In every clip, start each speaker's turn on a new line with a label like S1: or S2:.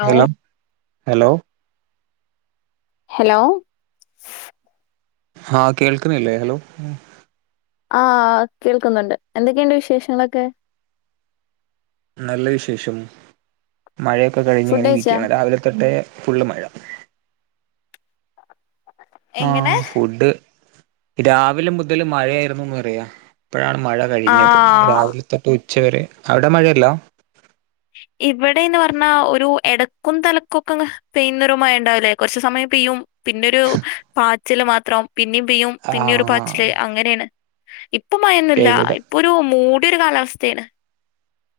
S1: Law
S2: hello hello
S1: hello
S2: ആഹ് കേൾക്കനല്ലേ hello
S1: ആഹ് കേൾക്കുന്നുണ്ട് എന്തൊക്കെയുണ്ട് വിശേഷങ്ങളൊക്കെ
S2: നല്ല വിശേഷം മഴയൊക്കെ കഴിഞ്ഞ
S1: ഫുഡ്
S2: ഇങ്ങനെ
S1: കഴിച്ചാ
S2: ഇരിക്കുകയാണ് രാവിലെ തൊട്ടേ ഫുള്ള് മഴ ആ
S1: എങ്ങനെ
S2: ഫുഡ് രാവിലെ മുതല് മഴയായിരുന്നുന്ന് പറയ ഇപ്പഴാണ് മഴ
S1: ആ
S2: കഴിഞ്ഞത്. രാവിലെ തൊട്ട് ഉച്ചവരെ അവിടെ മഴയില്ലാ?
S1: ഇവിടെന്ന് പറഞ്ഞാ ഒരു എടക്കും തലക്കും ഒക്കെ പെയ്യുന്നൊരു മയണ്ടാവില്ലേ? കൊറച്ച് സമയം പിയും പിന്നൊരു പാച്ചില് മാത്രം പിന്നിം പിയും
S2: ആ
S1: പിന്നെയൊരു പാച്ചില് അങ്ങനെണ്. ഇപ്പ മയൊന്നുല്ല.
S2: ഇവിടെ
S1: ഇപ്പ ഒരു മൂ ട്യോരു കാലാവസ്ഥേണ്.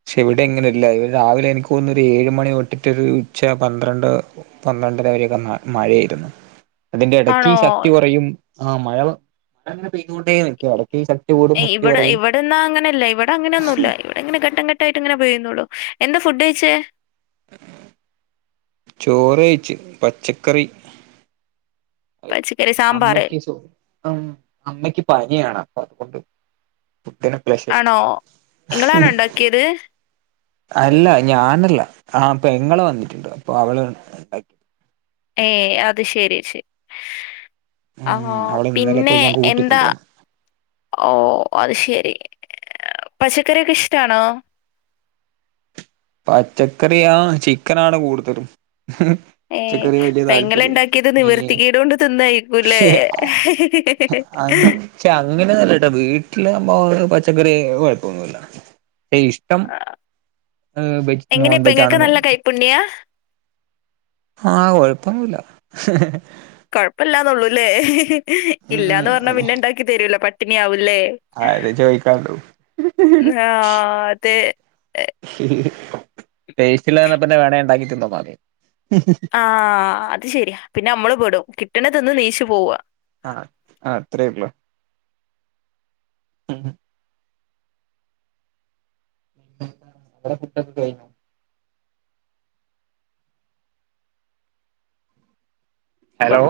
S2: പക്ഷേ ഇവിടെങ്ങനെയല്ല. രാവിലെ എനിക്കോന്നണു ഒരു ഏഴ് മണി തൊട്ട്ട്ടൊരു ഉച്ച പന്ത്രണ്ട് പ പന്ത്രണ്ടര വരോക്കെ മഴേയിരുന്നു. അതിന്റെ എടയ്ക്ക്
S1: ആണോ
S2: ശക്തി കൊറയും. ആ മഴ മഴങ്ങനെ പെയ്തോണ്ടേ നിക്കും എടയ്ക്ക് ശ
S1: ഇവടെ ഇവിടന്നാ അങ്ങനെല്ല. ഇവടെ അങ്ങനെയൊന്നുല്ല. ഇവിടെങ്ങനെ ഘട്ടംഘട്ട ട്ടായ്ട്ട്ങ്ങനെ പെയ്ന്നുള്ളൂ. എന്താ ഫുഡ് കയ്ച്ച്?
S2: ഉ ചോറഴ്ച്ച് പച്ചക്കറി
S1: പച്ചക്കറി
S2: [inaudible]
S1: സാമ്പാറ്
S2: അമ്മയ്ക്ക് സു അമ്മയ്ക്ക് പയ ന്യാണ് അപ്പ അതുകൊണ്ട് [unintelligible] പ്ലഷർ
S1: ആണോ നിങ്ങളാണോ ഉണ്ടാക്കിയത്
S2: അല്ല ഞാനല്ല. ആ പെങ്ങള് വന്നിട്ടുണ്ട്. അപ്പോ അവള് ഉണ്ടാക്കി
S1: ഏ അത് ശരി ശെ ആ
S2: ഉം അവള് ഇന്നലെ
S1: പിന്നെ
S2: പോയി ഞാൻ
S1: എന്താ
S2: കൂട്ടിക്കൊണ്ടു വന്നു
S1: ഓ അത് ശ രി പച്ചക്കറ്യോക്കെ ഇഷ്ടാണോ?
S2: പച്ചക്കറിയാ ചിക്കനാണ് കൂടുതലും
S1: ഏ
S2: പച്ചക്കറി വലിയ താല്പര്യമില്ല
S1: പയങ്ങളണ്ടാക്കിയത്
S2: പിന്നെ
S1: നിവർത്തിക്കേടുകൊണ്ട് തിന്നായിക്കൂല്ലേ?
S2: ക്ഷേ അങ്ങനെ ഒന്നൂല്ലട്ടാ വീട്ടിലാമ്പോ പച്ചക്കറിയായും കൊഴപ്പൊന്നുല്യാ. പ്പ ഇഷ്ടം
S1: ആഹ്
S2: വെജ്
S1: എങ്ങനെ
S2: നോൺ വെജ്
S1: പെങ്ങക്ക്
S2: ആണെന്ന്
S1: നല്ല കൈപ്പുണ്യാ?
S2: ആഹ കൊഴപ്പോന്നൂല്യ
S1: കുഴപ്പല്ലാന്നേള്ളൂല്ലേ? ഇല്ലാന്ന് പറഞ്ഞാ
S2: ഉം
S1: പിന്നെ ഇണ്ടാക്കി തരൂല പട്ടിണി ആവു ല്ലേ
S2: അത് ചോദിക്കാണ്ടു
S1: ന്ന്ഹാ അതേ
S2: ടേസ്റ്റില്ലാ പറഞ്ഞാപിന്നെ വേണേണ്ടാക്കിതിന്നോ മാതി
S1: ആ അത് ശര്യാ. പിന്ന അമ്മള് പെടും കിട്ടണ് തിന്ന് നീച്ചു പോവാ
S2: ആ ആ അത്രള്ളൂ മും അവടെ ഫുഡ്‌ ഒക്കെ കയിഞ്ഞോ? ഹലോ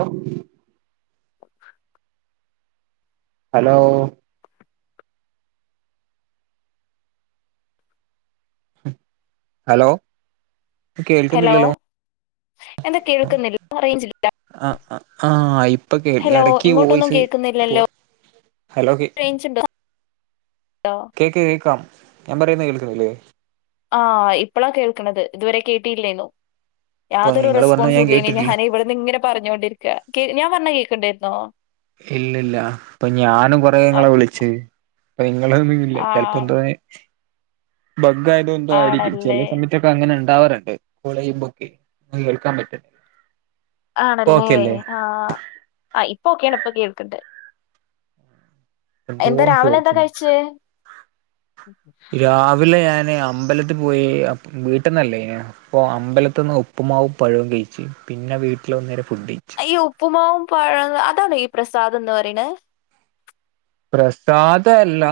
S2: ഹലോ ഹലോ
S1: ഹലോ
S2: കേൾക്കുന്നില്ലല്ലോ
S1: എന്താ കേൾക്കുന്നില്ല [unintelligible] റേഞ്ച് [unintelligible]
S2: ആ ആ ആ ഇപ്പ കേൾ ഇടക്ക്
S1: ഇങ്ങോട്ടൊന്നും
S2: വോയിസ് പ്പോ
S1: കേൾക്കുന്നില്ലല്ലോ
S2: ഹലോ കി
S1: റേഞ്ച് ഉണ്ടോ
S2: കേക്ക് കേക്കാം ഞാൻ പറയുന്ന കേൾക്കുന്നില്ലേ?
S1: ആ ഇപ്പളാ കേൾക്കണത് ഇതുവരെ കേട്ടിയില്ലേന്നു
S2: അപ്പൊ
S1: യാതൊരു
S2: നിങ്ങള് പറഞ്ഞത്
S1: റെസ്പോൺസു
S2: ഞാൻ
S1: ഇല്ലേനു.
S2: കേട്ടിട്ടില്ല
S1: ഞാന് ഇവടുന്ന് ഇങ്ങനെ പറഞ്ഞോണ്ടിരിക്ക. ഞാൻ പറഞ്ഞ കേക്കണ്ടായിരുന്നോ?
S2: ഇല്ല ഇല്ല ഇപ്പ ഞാനും
S1: ആ
S2: കൊറേങ്ങളെ വിളിച്ച് അപ്പ ഇങ്ങളൊന്നും ഇല്ല
S1: ആ,
S2: ചിലപ്പോ എന്തോന് ബഗ്ഗായതോണ്ടായിരിക്കും
S1: ആണല്ലേ
S2: ചെല സമയത്തൊക്കെ അങ്ങനാണ്. ണ്ടാവറുണ്ട് കോളെയുംമ്പളോക്കെ. ഒന്നും കേൾക്കാൻ പറ്റ
S1: ആണല്ലേ? ആ ആ ഇപ്പ ഓക്കെയാണ് ഇപ്പോ കേൾക്ക്ണ്ട്.
S2: എന്തോ
S1: എന്താ രാവിലെ എന്താ
S2: ചോദിച്ചിന്
S1: കഴ്ച്ച്?
S2: രാവിലെ ഞാൻ പിന്നെ അമ്പലത്തി പോയി വീട്ടന്നല്ലേ അപ്പൊ അമ്പലത്തിന്ന് ഉപ്പുമാവും പഴവും കഴിച്ചു പിന്നെ വീട്ടിവനേരാം
S1: അയ്യോ ഉപ്പുമാവും പഴ അതാണോ ഈ പ്രസാദം എന്ന് പറയണ
S2: പ്രസാദമല്ല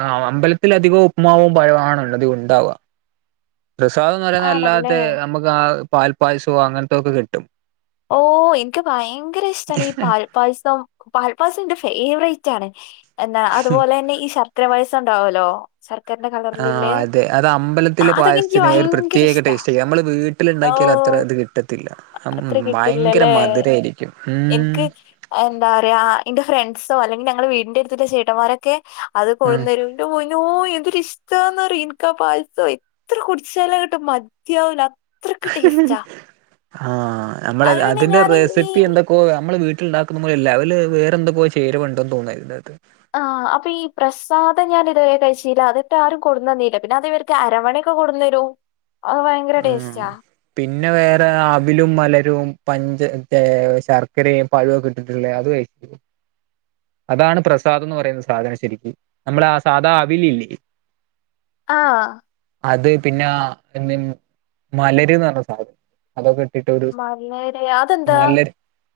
S2: ആ അമ്പലത്തില അധികവും ഉപ്പ്മാവും പഴണതി ഉണ്ടാവുക പ്രസാദം എന്ന് പറയുന്നത്
S1: ആണല്ലേ
S2: അല്ലാത നമുക്ക് ആ പാൽ പായസമോ അങ്ങനത്തെയൊക്കെ കിട്ടും
S1: ഓഹ് എനിക്ക് ഭയങ്കര ഇഷ്ടമാണ് ഈ പാൽപ്പാസം പാൽപ്പാസം എന്റെ ഫേവറേ ണ് എന്നാ അതുപോലെതന്നെ ഈ ശർക്കര വയസ്സുണ്ടാവലോ
S2: ആഹ് അതെ അത്
S1: ആ,
S2: അമ്പലത്തിലെ
S1: അതൊക്കെ എനിക്ക്
S2: പായസത്തിന ഒരു
S1: ഭയങ്കര
S2: പ്രത്യേക
S1: ഇഷ്ടാ
S2: ടേസ്റ്റ് നമ്മള്
S1: ഓ
S2: വീട്ടിലുണ്ടാക്കി അത്ര ഇത് കിട്ടത്തില്
S1: അത്ര കിട്ടില്ലല്ലേ
S2: ഉം
S1: എനിക്ക് എന്താ റയാ എൻ്റെ ഫ്രണ് സോ അല്ലെങ്കി ഞങ്ങള് വീടിന്റെ അടുത് ചേട്ടമാരൊക്കെ അത് കൊഴുന്നരുയി നോ എന്തൊരി ഇഷ്ടമാന്ന് ഇനക പായസം എത്ര കുടിച്ചാല കിട്ടും മതിയാവല
S2: ആഹ് നമ്മള
S1: അത് പിന്നെ
S2: അതിന്റെ
S1: ഞാൻ ഈ
S2: റെസിപ്പി എന്തൊകോ അം നമ്മൾ വീട്ടിലുണ്ടാക്കുന്നമ്മൾ ലെവല് വേറെ എന്ത പോ ചേരുവണ്ടെന്ന് തോന്നിയതിന്റെകത്ത്
S1: ആഹ് അപ്പൊ ഈ പ്രസാദം ഞാൻ ഇതുവരെ കഴിച്ചില്ല അതിട്ട ആരും കൊടു തന്നീല്ല പിന്നെ അത്വർക്ക് അരവണ ക്ക കൊടുന്നരു
S2: ആഹ് പിന്നെ വേറെ അവിലും മലരും പഞ്ച ശർക്കരയും പഴുവൊക്കെ ഇട്ടിട്ടുള്ളേ അത് കഴി അതാണ് പ്രസാദംന്ന് പറയുന്ന സാധന ശരിക്ക നമ്മൾ ആ സാധ അവിലില്ലേ
S1: ആഹ്
S2: അത് പിന്നെ ആ [unintelligible] മലരുന്ന് പറഞ്ഞ സാധനം അതൊക്കെ [unintelligible] ഒരു
S1: മലര് അതെന്താ
S2: മലര്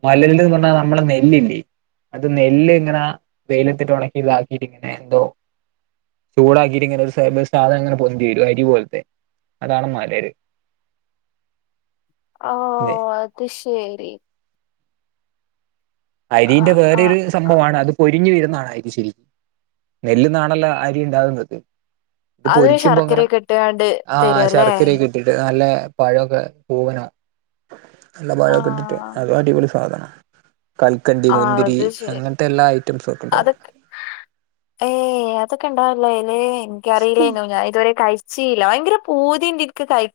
S2: മലര്ന്ന് പറഞ്ഞ നമ്മുടെ നെല്ലില്ലേ അത് നെല്ല് ഇങ്ങനാ വെയിലെത്തിട്ട് ഉണക്കി ഇതാക്കിട്ട ഇങ്ങനെ എന്തോ ചൂടാക്കിട്ട് ഇങ്ങനെ ഒരു സാധനം അങ്ങനെ പൊന്തി വരും അരി പോലത്തെ അതാണ് മ [unintelligible]
S1: ഓഹ് അത് ശരി
S2: അരിന്റെ
S1: ആഹ്
S2: വേറൊരു
S1: ആഹ്
S2: സംഭവാണ് അത് പോയി [unintelligible] അരി ശരി നെല്ല്ന്നാണല്ല അരി ഉണ്ടാകുന്നത് ഇട്ട്
S1: അത്
S2: പൊരിക്കുമ്പോ അങ്ങനെ
S1: ശർക്കരയൊക്കെ ഇട്ടുകാണ്ട്
S2: ആഹ്
S1: തരുവല്ലേ
S2: ശർക്കരയൊക്കെ ഇട്ടിട്ട് നല്ല പഴക്കെ പൂവനോ നല്ല പഴമൊക്കെ ഇട്ടിട്ട്
S1: ആഹ്
S2: അതുവാടിപൊളി സാധന കൽക്കണ്ടി
S1: ആഹ്
S2: മുന്തിരി
S1: അത് ശരി
S2: അങ്ങനത്തെ എല്ലാ ഐറ്റംസും ഒക്കെ ഉണ്ടാവും
S1: അതൊക്കെ ഏയ് അതൊക്കെ ഉണ്ടാവല്ലോ ഏയ് എനിക്കറിയില്ലന്നോ ഞാൻ ഇതുവരെ കഴിച്ചില്ല ഭയങ്കര പൂതിയ ഉണ്ട്നീക്ക് കഴി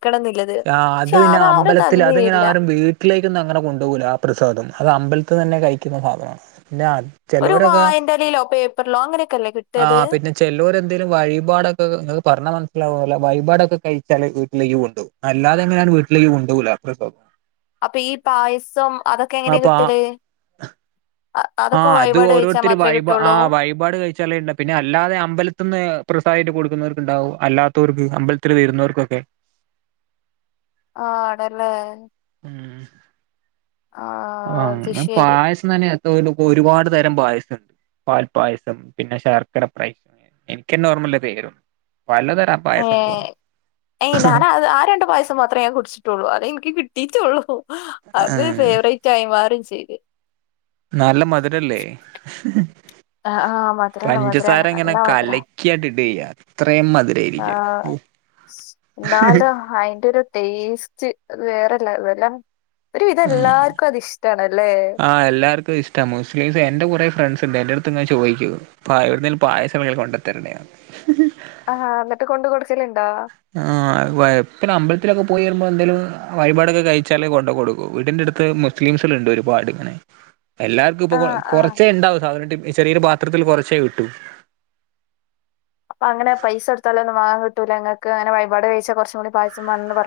S2: ആഹ് അത് പിന്നെ അമ്പലത്തിൽ അതങ്ങനെ
S1: തന്നില്ല
S2: ആരും വീട്ടിലേക്കൊന്നും അങ്ങനെ കൊണ്ടുപോകല ആ പ്രസാദം അത് അമ്പലത്ത് തന്നെ കഴിക്കുന്ന ഭാഗമാണ് പിന്നെ
S1: ഒരു
S2: ചലോരൊക്കെ
S1: വായന്റെലയിലോ പേപ്പറിലോ അങ്ങനെയൊക്കെല്ലേ കിട്ടത്
S2: ആഹ് പിന്നെ ചെല്ലൂർ എന്തേലും വഴിപാടൊക്കെ ങ്ങക്ക് പറഞ്ഞ മന [unintelligible] വൈപാടൊക്കെ കഴിച്ചാല് വീട്ടിലേക്ക് കൊണ്ടു പോവും അല്ലാതെങ്ങനെയാണ് വീട്ടിലേക്ക് കൊണ്ടൂ പോകില്ല [unintelligible]
S1: അപ്പൊ ഈ പായസം അതൊക്കെ എങ്ങനെ
S2: അപ്പൊ ആ
S1: കിട്ടല് അ- അതൊക്കെ
S2: ആഹ് അത്
S1: വഴിപാട് കഴിച്ചാൽ
S2: ഓരോരുത്തരു
S1: മാത്രമേ
S2: വയിപാ ആ
S1: കിട്ടുള്ളൂ
S2: വയിപാട് കഴിച്ചാല ഉണ്ട പിന്നെ അല്ലാതെ അമ്പലത്തിന്ന് അപ്രസായിട്ട് കൊടുക്കുന്നവർക്കുണ്ടാവും അല്ലാത്തവർക്ക് അമ്പലത്തിൽ വരുന്നവർക്കൊക്കെ
S1: ആഹ് ണല്ലേ
S2: ഉം
S1: അത്
S2: അങ്ങനെ
S1: ശരി
S2: പായസം തന്നെ ഒരുപാട് തരം പായസംണ്ട് പാൽ പായസം പിന്നെ ശർക്കര പായ [unintelligible] എനിക്കെന്ന ഓർമ്മല്ല ദേരും
S1: ഏഹ് എഹ് ഞാനാ അത് ആ രണ്ട് പായസം മാത്രേ ഞാൻ കുടിച്ചിട്ടൊള്ളൂ അതെൻക്ക് കി ട്ടിട്ടൊള്ളൂ അത്
S2: ആഹ്
S1: ഫേവറെയ്റ്റായി മാറും ചെയ്ത്.
S2: നല്ല മധുരല്ലേ?
S1: ആ ആ, മധുരാണ് മധുരാണ്
S2: പഞ്ചസാര ങ്ങനെ
S1: നല്ല
S2: കലക്ക്യാണ്ട് ഇടെയ്യ
S1: ആഹ് ന്നാലും അയ്ൻ്റൊരു ടേസ്റ്റ്. അത് വേറെ ലെവെലാ.
S2: ഉം ആഹ് എല്ലാർക്കുഷ്ട്ട മുസ്ലിംസ് എന്റെ കുറെ ഫ്രണ്ട്സ് ണ്ട്. എൻ്റെട്ത്ത്ങ്ങനെ ചോയ്ക്കും പ്പ എവ്ട്ന്നേലും പായസണ്ടങ്കില് കൊണ്ടെത്തരണെന്ന്.
S1: ആഹ് ന്നട്ട് കൊണ്ട് കൊട്ക്കല്ല്
S2: ആഹ് വയ്പ്പലമ്പൽ ത്തിലൊക്കെ പോയി വെര്മ്പോ എന്തേലും വഴിപാടൊക്കെ കഴിച്ചാല് കൊണ്ട കൊടുക്കും വീടിന്റെട്ത്ത് മുസ്ലിംസള്ണ്ട് ഒരുപാട് ങ്ങനെ എല്ലാർക്ക്പ്പൊ
S1: ആ
S2: കൊ
S1: ആ
S2: കൊറച്ചേ ണ്ടാവു സാധാന ടിപ് ഇ ചെറിയൊരു പാത്രത്തില് കൊറച്ചേ കിട്ടു.
S1: വാങ്ങ കിട്ടൂലെങ്ങക്ക് ങ്ങനെ വയ്പാട് കഴ്ച്ചാ കൊർച്ചു കൂടി പായസം മാണന്ന് പർ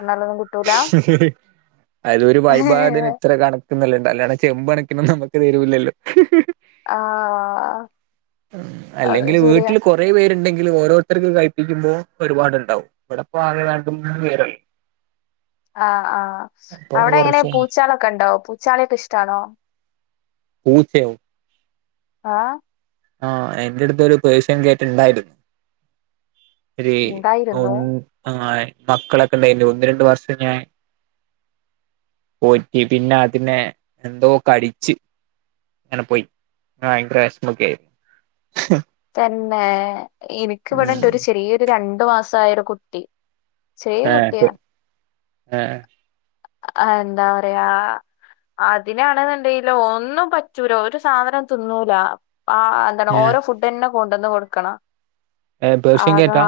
S2: അയ്‌ലൊരു വഴിപാടിന് ത്ര കണക്ക്ന്ന്ല്ലണ്ട് അല്ലാതെ ചെമ്പണ [unintelligible] നമക്ക് തെരൂല്ലല്ലോ
S1: ആഹ് അത്
S2: അല്ലെങ്കില്
S1: ശരിയാ
S2: വീട്ടില് കൊറെ പേര്ണ്ടെങ്കി ല് ഓരോര്ത്തര്ക്ക് കഴിപ്പിക്കുമ്പോ ഒരുപാട്ണ്ടാവും ഇവടെപ്പാകെ രണ്ട് മൂന്നാല് പേരല്ലേ
S1: ആഹ് ആഹ്
S2: അപ്പൊ
S1: അവടെ ങ്ങനെ
S2: കുറച്ച്
S1: പൂച്ചാളൊക്കെണ്ടോ പൂച്ചാളിക്കെഷ്ടാണോ?
S2: പൂച്ചയോ
S1: ആഹ്
S2: ആഹ് എൻ്റെട്ത്തൊര് പേഷ്യൻ കേറ്റുണ്ടായിരുന്നു. ഒരേ ഒൺ
S1: ഉണ്ടായിരുന്നു
S2: ആഹ് മക്കളൊക്കെണ്ടേര്ന്നു ഒന്ന് രണ്ട് വർഷം ഞാൻ പോറ്റി പിന്നെ അതിനെ എന്തോ കടിച്ച്. അങ്ങനെ പോയി ഭയങ്കര വെശ്മൊക്കെയി ഹും
S1: തന്നെ എനിക്ക് ഇവിടെയുണ്ട്
S2: ഉം
S1: ഒരു ചെറിയൊരു രണ്ട് മാസായ ഒരു കുട്ടി ചെറിയ കുട്ടിയാ
S2: ഏ
S1: ആഹ് എന്താ പറയാ അതിനാണെന്നുണ്ടെങ്കില് ഒന്നും പറ്റൂല ഒരു സാധനവും തിന്നൂല ആ എന്താണ്
S2: ഏഹ്
S1: ഓരോ ഫുഡ് തന്നെ കൊണ്ടുവന്ന് കൊടുക്കണം
S2: ഏ പേർഷ്യൻ ക്യാറ്റാ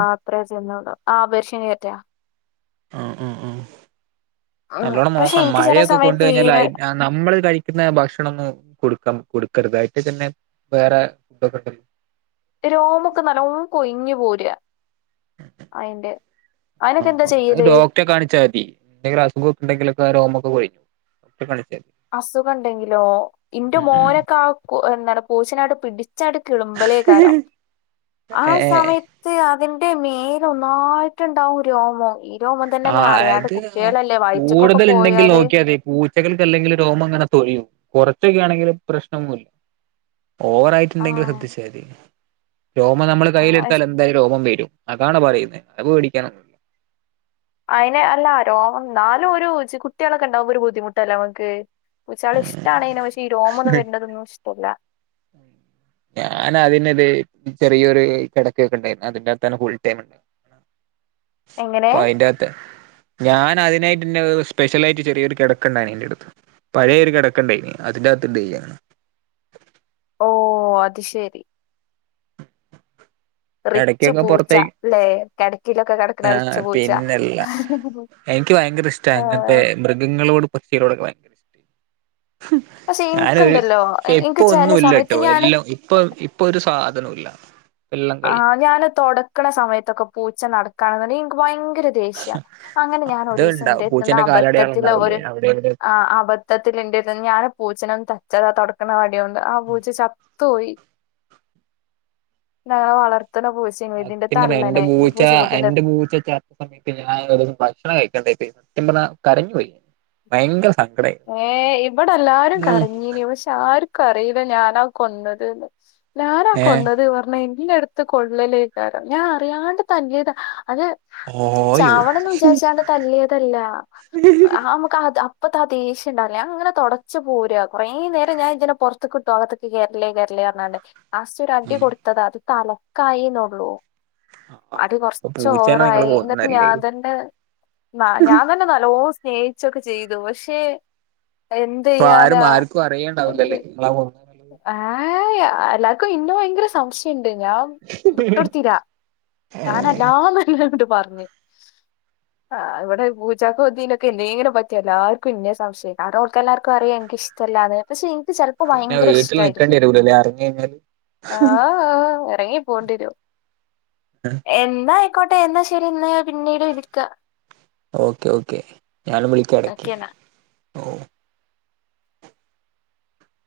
S1: ചെന്നോളും ആ പേർഷ്യൻ ക്യാറ്റാ
S2: ആഹ് ആഹ് ആഹ്
S1: ഉം
S2: നല്ലോണം
S1: പക്ഷെ
S2: നോക്കണം
S1: എനിക്ക് ചില
S2: മഴയൊക്കെ കൊണ്ട്
S1: സമയത്ത്
S2: കഴിഞ്ഞാൽ
S1: തീരെ
S2: അയി നമ്മള് കഴിക്കുന്ന ഭക്ഷണം ഒന്നും കൊടുക്ക കൊടുക്കരുത് അയിട്ടിൽ തന്നെ വേറെ ഫുഡൊക്കെ ഉണ്ടല്ലോ
S1: രോമവൊക്കെ നല്ലോണം കൊയിഞ്ഞ് പോരുവാ അയിന്റെ
S2: ആഹ് അതിന് ഡോക്ടറെ കാണിച്ചാൽ മതി എന്തെങ്കിലും അസുഖമൊക്കെ ഉണ്ടെങ്കിലൊക്കെ രോമം കൊഴിഞ്ഞ് പോകും ഡോക്ടറെ കാണി
S1: അസുഖം ഉണ്ടെങ്കിലോ ഇന്റെ
S2: ഉം
S1: മോനൊക്കെ ആ എന്താ പറയുക പൂച്ചേനെ അങ്ങട്ട് പിടി [unintelligible] ആ
S2: ഏ
S1: സമയത്ത് അതി ന്റെ മേൽ ഒന്നായിട്ടുണ്ടാവും രോമം ഈ രോമം
S2: ആ
S1: തന്നെയല്ല അറിയാണ്ട്
S2: അത്
S1: കുട്ടികളല്ലേ വയറ്റിക്കൊക്കെ
S2: കൂടുതൽ ഉണ്ടെങ്കിൽ
S1: പോയാല്
S2: നോക്കിയാൽ മതി പൂച്ചകൾക്ക് അല്ലെങ്കിലും രോമം അങ്ങനെ കൊഴിയും കുറച്ചൊക്കെ ആണെങ്കിൽ പ്രശ്നവൊന്നുമില്ല ഓവർ
S1: ആ
S2: ആയിട്ടുണ്ടെങ്കിൽ ശ്രദ്ധിച്ചാ മതി രോമം നമ്മള്
S1: ആ,
S2: കയ്യിലെടുത്താൽ
S1: ഇഷ്-
S2: എന്തായാലും രോമം വരും അതാണ് പറയുന്നത് അത് പേടിക്കാനൊന്നുമില്ല
S1: അയിനെ അല്ല രോമം എന്നാലും ഒരു കൊച്ച് കുട്ടികളൊക്കെ ഉണ്ടാവുമ്പോ ഒരു ബുദ്ധിമുട്ടല്ലേ നമുക്ക് പൂച്ചാകളെ
S2: പേടിക്കാനൊന്നുമില്ല
S1: ഇഷ്ടമാണ് ഇതിനെ പക്ഷെ ഈ റോമവൊന്നും വരുന്നതൊന്നും ഇഷ്ടമല്ല
S2: ഞാന് അതിനത് ചെറിയൊരു കിടക്കയൊക്കെ ഉണ്ടായിരുന്നു അതിന്റെകത്ത് തന്നെ ഫുൾ ടൈം ഉണ്ടാവും
S1: എങ്ങനെ
S2: അപ്പോ അയിൻ്റാത്തെ ഞാൻ അതിനായിട്ടെന്നെ [unintelligible] സ്പെഷ്യലായിട്ട് ചെറിയൊരു കെടക്കണ്ടായിന് എന്റടുത്ത് പഴേ ഒരു കെടക്കണ്ടേനി അതിൻ്റാത്ത് [unintelligible]
S1: ഓഹ് അതുശരി
S2: പിന്നെ
S1: റിച്ചു
S2: ഇടക്കൊക്കെ
S1: പൂച്ച,
S2: പുറത്തേക്ക്
S1: അല്ലേ കെടക്കയിലൊക്കെ കെടക്കുന്ന റിച്ചുപൂച്ച.
S2: എനിക്കു ഭയങ്കരിഷ്ടാ, ഇങ്ങനത്തെ മൃഗങ്ങളോടും പക്ഷികളോടൊക്കെ ഭയ
S1: പക്ഷെ
S2: ഞാനൊരു,
S1: ഇനിക്കുണ്ടല്ലോ
S2: ഇപ്പൊ
S1: എനിക്ക് ചില
S2: ഒന്നൂല്ല
S1: സമയത്ത്
S2: ട്ടോ,
S1: ഞാന്
S2: എല്ലോ ഇപ്പൊ ഇപ്പ ഒരു സാധനോല്ല എല്ലം കയിഞ്ഞ്
S1: ഞാന്‌ തൊടക്കണ സമയത്തൊക്കെ പൂച്ച നടക്കാണെന്നുണ്ടെങ്കി ഇൻക്ക് ഭയ ങ്കര ദേഷ്യാ, അങ്ങനെ ഞാനൊരീസം
S2: അത്ണ്ടാവും
S1: ഇൻ്റെടുത്ത്ന്ന്
S2: പൂച്ചന്റെ കാലടയാളം
S1: അബദ്ധത്തിലൊരു
S2: ഉണ്ടാവില്ലേ അവിടെ എവിടെയൊക്കെ
S1: ആഹ് അബദ്ധത്തിലെന്റെടുത്ത്ന്ന് ഞാന് പൂച്ചനൊന്ന് തട്ട് [unintelligible] തൊടക്കണ വടി കൊണ്ട് ആ പൂച്ച ചത്തുപോയി. പിന്നങ്ങനെ വളർ
S2: സത്യം പറഞ്ഞാ എന്റെ പൂച്ച,
S1: പൂച്ചക്കുട്ടിന്റെ
S2: എന്റെ പൂച്ച ചത്ത സമയത്ത് ഞാൻ ഭക്ഷണം കഴിക്കാണ്ടായിപ്പോയി. സത്യം പറഞ്ഞാ കരഞ്ഞു പോയി, ഭയങ്കര സ
S1: ഏഹ് ഇവിടെല്ലാരും കരഞ്ഞീനി പക്ഷേ ആരും കരയ് ഞാനാ കൊന്നത് ന്ന് ഞാനാ
S2: ഏ
S1: കൊന്നത് പറഞ്ഞാ എനി ന്റെടുത്ത് [unintelligible] ഞാൻ അറിയാണ്ട് തല്ലിയതാ അത്
S2: ഓയോ
S1: ചാവണെന്നു വിചാരിച്ചാണ്ട് തല്ലിയതല്ല ആ അമ്മക്കത് അപ്പ് ത്തെ ആ ദേഷ്യണ്ടാവില്ലേ, ഞാനിങ്ങനെ തൊടച്ചു പോരാ കൊറേനേരം ഞാ ഇതിനെ പൊറത്തക്ക്ട്ടു അകത്തേക്ക് കേറല്ലേ കേറല്ലേന്ന് ഞ്ഞാണ്ട്, ലാസ്റ്റൊരടി
S2: ഉം.
S1: കൊടുത്തതാ അതു തലക്കായീന്നുള്ളൂ അടി
S2: അപ്പൊ പൂച്ചേനെ നിങ്ങള്
S1: കൊറച്ചോവറായി എന്നിട്ടു
S2: കൊന്നല്ലേ
S1: ഞാൻ തന്നെ നാ, ഞാൻതന്നെ നല്ലോണ്ണം സ്നേഹിച്ചൊക്കെചെയ്തു പക്ഷേ
S2: ഇപ്പൊ ആരും
S1: എന്തുചെയ്യാനാ,
S2: ആർക്കും അറിയണ്ടാവില്ലല്ലേ
S1: [unintelligible]
S2: നിങ്ങളാ കൊന്ന
S1: ആയാ എല്ലാർക്കും ഇന്നെ ഭയങ്കര സംശയം ഞാം വിട്ടൊട്ത്തിലാ [unintelligible] പർഞ് ആഹ് ഇവിടെ പൂച്ചക്കോ തിനൊക്കെ എന്തേലും പറ്റിയാ എല്ലാർക്കും ഇന്നെ സംശയം കാരണം ഓൽക്കെല്ലാർക്കുറിയാ എനിക്കിഷ്ട അല്ലാതെ പക്ഷേ ഇൻക്ക് ചെൽപ്പം ഭയ
S2: പിന്നെ വീട്ടിൽ നിക്കേണ്ടി
S1: രിഷ്ടയിരിക്കും
S2: വരൂലല്ലേ അറിഞ്ഞു കഴിഞ്ഞാല്
S1: ആഹ് ആഹ് എറങ്ങി പോണ്ടെരും എന്നായ്ക്കോട്ടെ എന്നാ ശെരി എന്നാ ഞാൻ പിന്നീട് വിളിക്കാ
S2: ഓക്കെ, ഒക്കെ ഞാനും വിളിക്കാ എടക്ക്
S1: ഓക്കെ
S2: ഓ